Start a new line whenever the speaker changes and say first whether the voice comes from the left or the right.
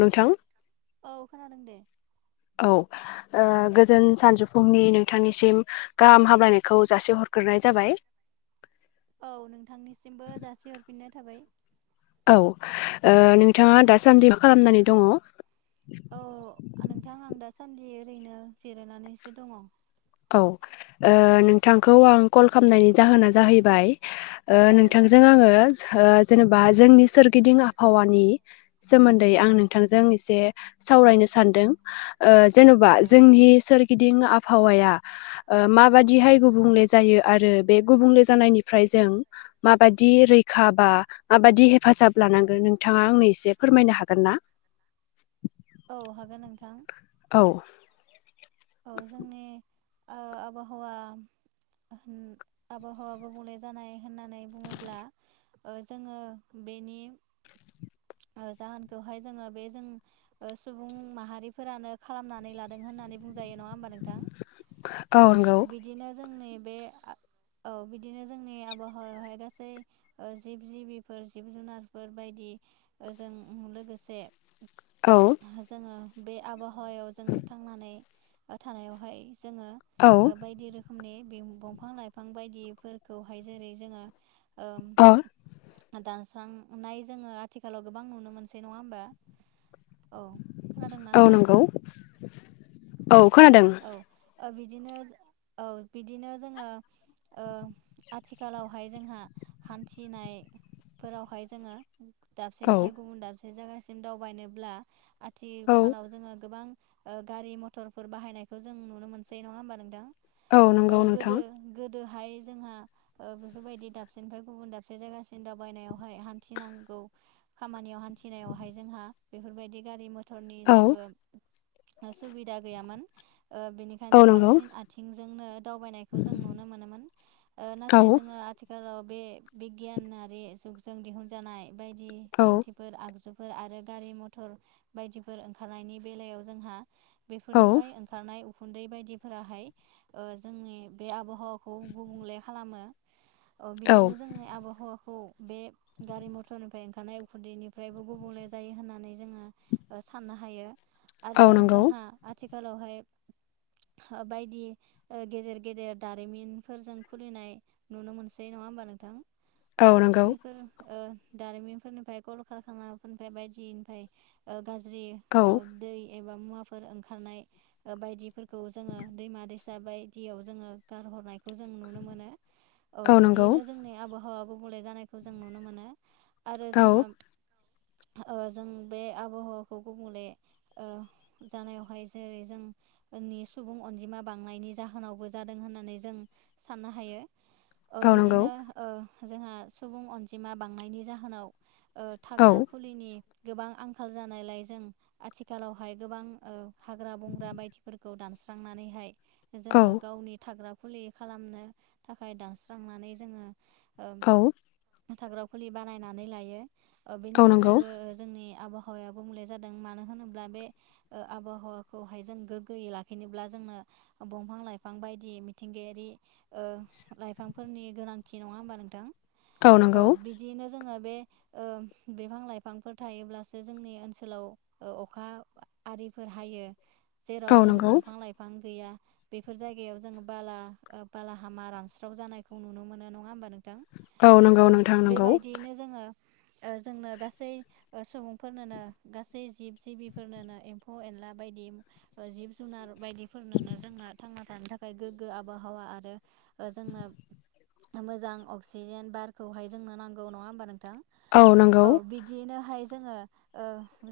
left: नोंथां
right: औ खोनादों दे
left: औ ओ गोजोन सानजौफुंनि नोंथांनि सिम गाहाम हामलायनायखौ जासि हरग्रोनाय जाबाय
right: औ नोंथांनिसिमबो जासिहरफिननाय थाबाय
left: औ ओ नोंथाङा दासान्दि मा खालामनानै दङ
right: औ नोंथां आं दासान्दि ओरैनो जिरायनानैसो दङ
left: औ ओ नोंथांखौ आं कल खालामनायनि जाहोना जाहैबाय ओ
right: औ
left: नोंथांजों आङो जेनेबा जोंनि सोरगिदिं आबहावानि सोमोन्दै आं नोंथांजों एसे सावरायनो सानदों ओ जेन'बा
right: औ
left: जोंनि सोरगिदिं आबहावाया ओ माबादिहाय गुबुंले जायो आरो बे गुबुंले जानायनिफ्राय जों माबायदि रैखाबा माबादि हेफाजाब लानांगोन नोंथाङा आंनो एसे फोरमायनो हागोन ना
right: औ हागोन नोंथां
left: औ
right: औ जोंनि ओ आबहावा आबहावा गुबुंले जानाय होननानै बुङोब्ला ओ जोङो बेनि जाहोनखौहाय जोङो बे जों ओ सुबुं माहारिफोरानो खालामनानै लादों होननानै बुंजायो नङा होमबा नोंथां औ बिदिनो जोंनि बे औ बिदिनो जोंनि आबहावायावहाय गासै ओ जिब जिबिफोर जिब जुनारफोर बायदि जों लोगोसे
left: औ
right: जोङो बे आबहावायाव जों थांनानै थानायावहाय जोङो
left: औ
right: बायदि रोखोमनि बंफां लाइफां बायदिफोरखौहाय जेरै जोङो ओम
left: औ
right: दानस्रांनाय जोङो आथिखालाव गोबां नुनो मोनसै नङा होमबा औ खोनादोंना
left: औ
right: नोंथां?
left: नंगौ औ खोनादों।
right: औ बिदिनो औ बिदिनो जोङो आथिखालावहाय जोंहा हान्थिनायफोरावहाय जोङो
left: औ
right: दाबसेनिफ्राय गुबुन दाबसे जायगासिम दावबायनोब्ला
left: औ
right: आथिखालाव जोङो गोबां गारि मथरफोर बाहायनायखौ जों नुनो मोनसै नङा होमबा नोंथां? औ
left: नंगौ नोंथां
right: गोदो गोदोहाय जोंहा बेफोरबायदि दाबसेनिफ्राय गुबुन दाबसे जायगासिम दावबायनायावहाय हान्थिनांगौ खामानियाव हान्थिनायावहाय जोंहा बेफोरबायदि गारि मथर मथरनि
left: औ
right: जेबो सुबिदा गैयामोन
left: औ
right: बेनिखायनो
left: नंगौ
right: बांसिन आथिंजोंनो दावबायनायखौ जों नुनो मोनोमोन नाथाय
left: औ
right: जोङो आ आथिखालाव बे बिगियानारि जुगजों दिहुनजानाय बायदि
left: औ
right: जुन्थि फोर आगजुफोर आरो गारि मथर बायदिफोर ओंखारनायनि बेलायाव जोंहा
left: औ
right: बेफोरनिफ्राय ओं खारनाय उखुन्दै बायदिफोराहाय जोंनि बे आबहावाखौ गुबुंले खालामो। औ बिदिनो जोंनि आबहावा खौ बे गारि मथरनिफ्राय ओंखारनाय उखुन्दैनिफ्रायबो गुबुंले जायो होननानै जोङो साननो हायो आरो
left: औ नंगौ
right: जोंहा आथिखालावहाय बायदि गेदेर गेदेर दारिमिनफोर जों खुलिनाय नुनो मोनसै नङा होमबा नोंथां? औ बैफोर दारिमिनफोरनिफ्राय कल खारखानाफोरनिफ्राय बायदिनिफ्राय गाज्रि
left: औ
right: दै एबा मुवाफोर ओंखारनाय बायदिफोरखौ जोङो दैमा दैसा बायदियाव जोङो गारहरनायखौ जों नुनो मोनो।
left: [inaudible]
right: औ बिदियैनो जोंनि आबहावा गुबुंले जानायखौ जों नुनो मोनो। आरो जोङो
left: औ
right: जों बे आबहावाखौ गुबुंले ओ जानायावहाय जेरै जों जोंनि सुबुं अनजिमा बांनायनि जाहोनावबो जादों होननानै जों साननो हायो।
left: औ नंगौ
right: बिदिनो जोंहा सुबुं अनजिमा बांनायनि जाहोनाव
left: औ
right: थाग्रा खुलिनि गोबां आंखाल जानायलाय जों आथिखालावहाय गोबां ओ हाग्रा बंग्रा बायदिफोरखौ दानस्रांनानैहाय जोङो
left: औ
right: गावनि थाग्रा खुलि खालामनो थाखाय दानस्रांनानै जोङो
left: औ
right: थाग्राव खुलि बानायनानै लायो बेनि
left: औ नंगौ
right: थाखायबो जोंनि आबहावा आबहावाया बुंले जादों मानो होनोब्ला बे आबहावा हाखौहाय जों गोगोयै लाखिनोब्ला जोंनो दंफां लाइफां बायदि मिथिंगायारि ओ लाइफांफोरनि गोनांथि नङा होमबा नोंथां? औ बिदि बिदियैनो जोङो बे बिफां लाइफांफोर थायोब्लासो जोंनि ओनसोलाव अखा आरि फोर हायो जेराव
left: औ
right: जों
left: नंगौ
right: दंफां लाइफां गैया बेफोर जायगायाव जोङ बाला बालाहामा रानस्राव जानायखौ नुनो मोनो नङा होमबा नोंथां? औ
left: नंगौ नोंथां नंगौ
right: बेबायदियैनो जोङो जोंनो गासै सुबुंफोरनोनो गासै जिब जिबिफोरनोनो एमफौ एनला बायदि जिब जुनार बायदिफोरनोनो जोंना थांना थानो थाखाय बे गोगो आबहावा आरो जोंनो मोजां अक्सिजेन बारखौहाय जोंनो नांगौ नङा होमबा नोंथां? औ बि बिदिनोहाय जोङो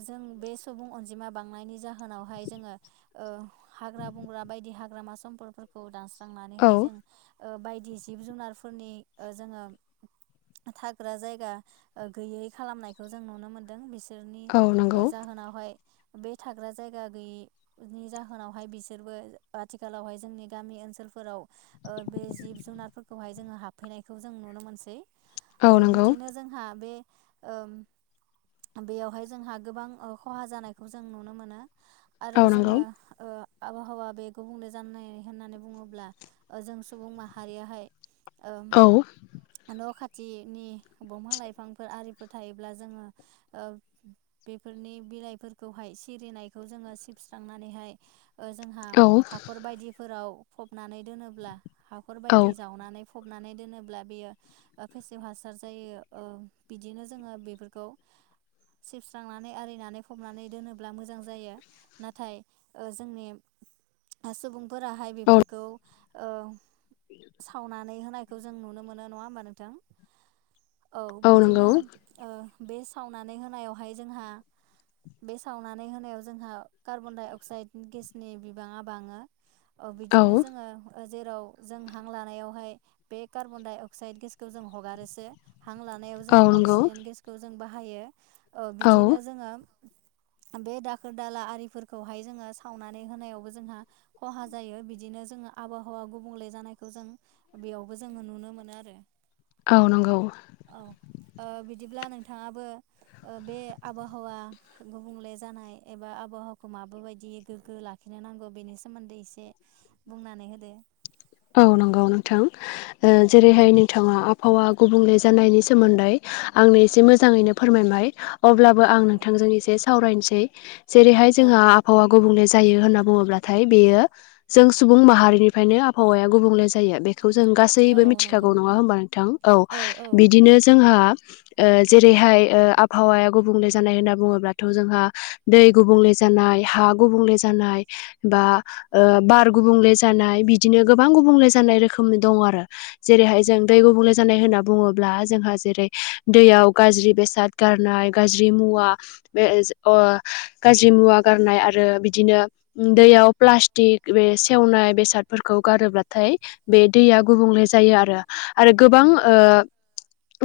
right: जों बे सुबुं अनजिमा बांनायनि जाहोनाव जोङो ओ हाग्रा बांग्रा बायदि हाग्रामाफोरखौ सम्पदफोर खौ दानस्रांनानैहाय
left: औ
right: जों बायदि जिब जुनारफोरनि जोङो थाग्रा जायगा गैयै खालामनायखौ जों नुनो मोनदों बिस सोरनि
left: औ नंगौ
right: जाहोनावहाय बे थाग्रा जायगा गैयै नि जाहोनावहाय बिसोरबो आथिखालावहाय जोंनि गामि ओनसोलफोराव ओ बे जिब जुनारफोरखौहाय जोङो हाबफैनायखौ जों नुनो मोनसै औ बिदिनो जोंहा बे ओ ओम बेयावहाय जोंहा गोबां खहा जानायखौ जों नुनो मोनो
left: औ
right: आरो
left: नंगौ
right: जोङो ओ। आबहावा बे गुबुंले ज होननानै बुङोब्लाओ जों सुबुं माहारियाहाय ओं।
left: औ
right: न' खाथिनि बंफां लाइफांफोर आरिफोर थायोब्ला जोङो। ओग बेफोरनि बिलाइफोर खौहाय सिरिनायखौ जोङो सिबस्रांनानैहाय जोंहा
left: औ
right: हाखर बायदिफोराव फबनानै दोनोब्ला
left: औ
right: हाखरबायायदि जावनानै फबनानै दोनोब्ला बियो। फेसेव हासार जायो बिदिनो जोङो बेफोरखौ सिबस्रांनानै आरिनानै फब नानै दोनोब्ला मोजां जायो नाथाय जोंनि ओ सुबुंफोराहाय बेफोरखौ औ सावनानै होनायखौ जों नुनो मोनो नङा होमबा नोंथां। औ बिदिनो बे सावनानै होनायावहाय जोंहा बे सावनानै होनायाव जोंहा कार्बन डाइ अक्साइड गेसनि बिबाङा बाङो। औ बिदिनो जोङो जेराव जों हां लानायावहाय बे कार्बन डाइ अक्साइद गेसखौ जों हगारोसो हां लानायाव जों
left: औ नंगौ
right: अक्सिजेन गेसखौ जों बाहायो
left: औ
right: बिदिनो जोङो। बे दाखोर दाला आरिफोरखौहाय जोङो सावनानै होनायावबो जोंहा खहा जायो बिदिनो जोङो आबहावा गुबुंले जानायखौ जों बेयावबो जोङो नुनो मोनो आरो।
left: औ नंगौ।
right: औ बिदिब्ला नोंथाङाबो बे आबहावा गुबुंले जानाय एबा आबहावाखौ मा बायदि गोग्गो लाखिनो नांगौ बेनि सोमोन्दै एसे बुंनानै होदो।
left: औ नंगौ नोंथां जेरैहाय बिथाङा आबहावा गुबुंले जानायनि सोमोन्दै आंनो एसे मोजाङैनो फोरमायबाय। अब्लाबो
right: औ
left: आं
right: औ
left: नोंथांजों एसे सावरायनोसै जेरैहाय जोंहा
right: औ
left: आबहावा गुबुंले जायो होनना बुङोब्लाथाय बेयो जों सुबुं माहारिनिफ्रायनो। आहावाया गुबुंले जायो बे खौ जों
right: औ
left: गासैबो मिथिखागौ
right: नंगौ
left: नङा होमबा नोंथां औ बिदिनो जोंहा जेरैहाय आबहावाया गुबुंले जानाय होनना बुङोब्लाथ' जोंहा दै गुबुंले जानाय हा गुबुंले जानाय बा बार गुबुंले जानाय बिदि बिदिनो गोबां गुबुंले जानाय रोखोमनि दङ आरो जेरैहाय जों
right: औ
left: दै गुबुंले जानाय होनना बुङोब्ला जोंहा जेरै दैयाव गाज्रि बेसाद गारनाय गाज्रि मुवा बे गाज्रि मुवा गारनाय आरो बिदि दैयाव प्लास्टिक बे सेवनाय बेसाद फोरखौ गारोब्लाथाय बे दैया गुबुंले जायो आरो आरो गोबां।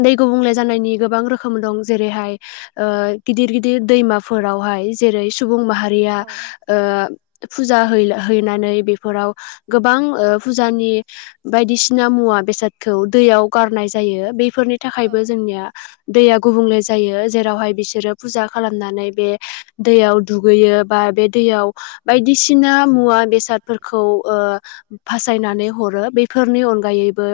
left: दै गुबुंले जानायनि गोबां रोखोम दं जेरैहाय गिदिर गिदिर दैमाफोरावहाय जेरै सुबुं माहारि
right: औ
left: फुजा है-हैनानै बेफोराव गोबां फुजानि ओ बायदिसिना मुवा बेसादखौ दैयाव गारनाय जायो बेफोरनि
right: औ
left: थाखायबो जोंनिया। दैया गुबुंले जायो जेरावहाय बिसोरो फुजा खालामनानै बे दैयाव दुगैयो बा बे दैयाव बायदिसिना मुवा बेसादफोरखौ फासायनानै हरो बे फोरनि अनगायैबो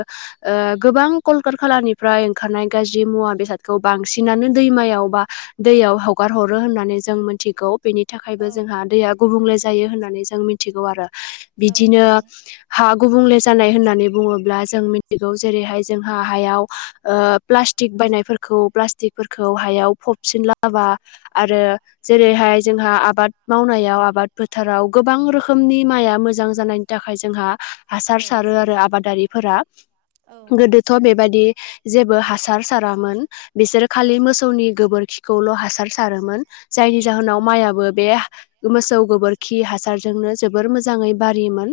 left: गोबां कलकात खालानिफ्राय ओंखारनाय गाज्रि मुवा बेसादफोर खौ बांसिनानो दैमायाव बा दैयाव हगार हरो होननानै जों मिथिगौ। बेनि थाखायबो
right: औ
left: जोंहा दैया गुबुंले जायो होननानै जों मिथिगौ आरो
right: औ
left: बिदिनो
right: नंगौ
left: हा गुबुंले जानाय होननानै बुङोब्ला जों जेरैहाय जोंहा हायाव ओ प्लासटिक बायनायफोर फोरखौ हायाव फबसिनलाबा आरो जेरैहाय जोंहा आबाद मावनायाव आबाद फोथाराव गोबां रोखोमनि माइआ मोजां जानाय थाखाय जोंहा हासार सारो आरो आबादारिफोरा गोदो थ' बेबायदि जेबो हासार सारामोन। बिसोरो खालि मोसौनि गोबोरखिखौल' हासार सारोमोन। जायनि जाहोनाव माइआबो बे मोसौ गोबोरखि हासार नो जोबोर मोजाङै बारियोमोन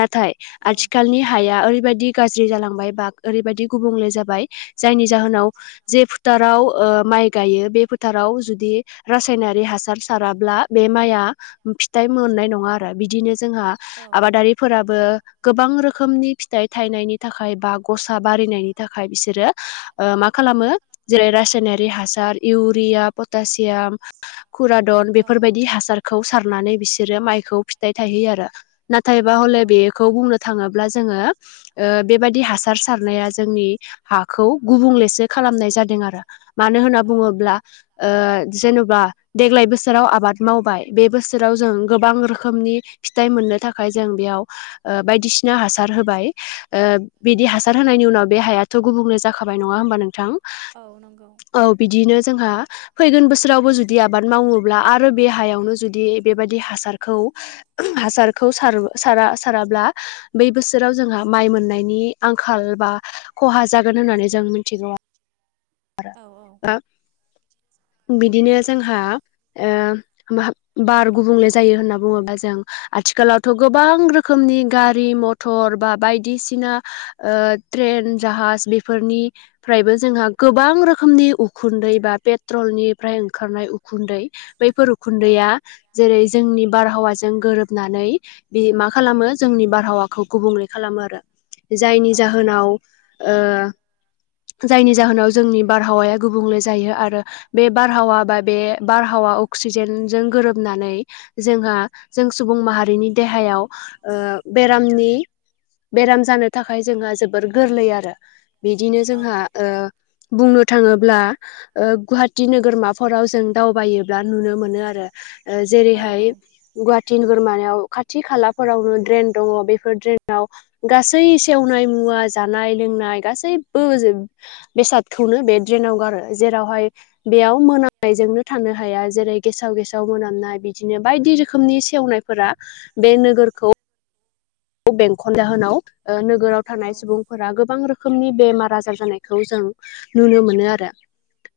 left: नाथाय आथिखालनि हाया ओरैबायदि गाज्रि जालांबाय बा ओरैबायदि गुबुंले जाबाय जायनि जाहोनाव जे फोथाराव माइ गायो बे फो फोथाराव जुदि रासायनारि हासार साराब्ला बे माइआ फिथाइ मोननाय नङा आरो बिदिनो जोंहा
right: नङा आरो बिदिनो जोंहा
left: आबादारिफोराबो गोबां रोखोमनि फिथाइ थाइनायनि थाखाय बा गसा बारिनायनि थाखाय बिसोरो मा खालामो जेरै रासायनारि हासार इउरिया पटासियाम खुरादन बेफोरबायदि हासार मतखौ सारनानै बिसोरो माइखौ फि आरो नाथायबा हले बेखौ बुंनो थाङोबा जोङो बेबादि हासार हासार सारनाया जोंनि हाखौ गुबुंलेसो खालामनाय जादों आरो मानो होनना बुङोब्ला जेन'बा देग्लाय बोसोराव आबाद मावबाय बे बोसोराव जों गोबां रोखोमनि फिथाइ मोननो थाखाय जों बेयाव बायदिसिना बिना हासार होबाय बिदि हासार होनायनि उनाव बे हायाथ' गुबुंल जाखाबाय नङा होमबा नोंथां?
right: औ नंगौ।
left: औ बिदिनो जोंहा फैगोन बोसोरावबो जुदि आबाद मावोब्ला आरो दे हायावनो जुदि बेबायदि हासारखौ हासारखौ सारो साराब्ला बै बोसोराव जोंहा माइ मोननायनि आंखाल बा खहा जागोन होननानै जों मिथिगौ
right: औ औ
left: बिदिनो जोंहा बार गुबुंले जायो होनना बुङोबा जों आथिखालावथ' गोबां रोखोमनि गारि मथर बा बायदिसिना ओ ट्रेन जाहाज बेफोरनिफ्रायबो जोंहा गोबां रोखोमनि उखुन्दै बाे पेट्रलनिफ्राय ओंखारनाय उखुन्दै बैफोर
right: औ
left: गैया। जेरै जोंनि बारहावाजों गोरोबनानै बे मा खालामो जोंनि बारहावाखौ गुबुंले खालामो आरो जायनि
right: औ
left: जाहोनाव जायनि जाहोनाव जोंनि बारहावाया गुबुंले जायो आरो बे बारहावा बा बे बारहावा अक्सिजेनजों गोरोबनानै जोंहा जों सुबुं माहारिनि देहायाव बेरामनि बेराम जानो थाखाय जोंहा जोबोर गोरलै आरो बिदिनो जोंहा ओ बुंनो थाङोब्ला गुवाहाटि नोगोरमाफोराव जों दावबायोब्ला नुनो मोनो आरो
right: औ
left: जेरैहाय गुवाहाटि नोगोरमानायाव खाथि खालाफोरावनो ड्रेन दङ बेफोर ड्रेनाव गासै सेवनाय मुवा जानाय लोंनाय गासैबो बेसादखौनो बे ड्रेनाव गारो जेरावहाय बेयाव मोनामनायजोंनो थानो हाया जेरै गेसाव गेसाव मोनामनाय बिदि बिदिनो बायदि रोखोमनि सेवनायफोरा बे नोगोरखौ बेंखन जाहोनाव नोगोराव थानाय सुबुं फोरा गोबां रोखोमनि बेमार आजार जानायखौ जों नुनो मोनो आरो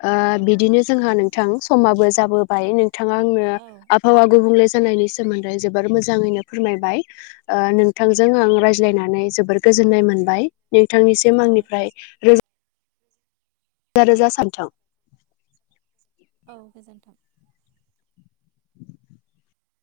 left: ओ बिदिनो जोंहा नोंथां समाबो जाबोबाय नोंथाङा आंनो
right: औ
left: आबहावा गुबुंले जानायनि सोमोन्दै जोबोर मोजाङैनो फोरमायबाय ओ नों थांजों आं रायज्लायनानै जोबोर गोजोननाय मोनबाय नोंथांनिसिम
right: औ
left: आंनिफ्राय रोजा रोजा सा नोंथां
right: औ गोजोन्थों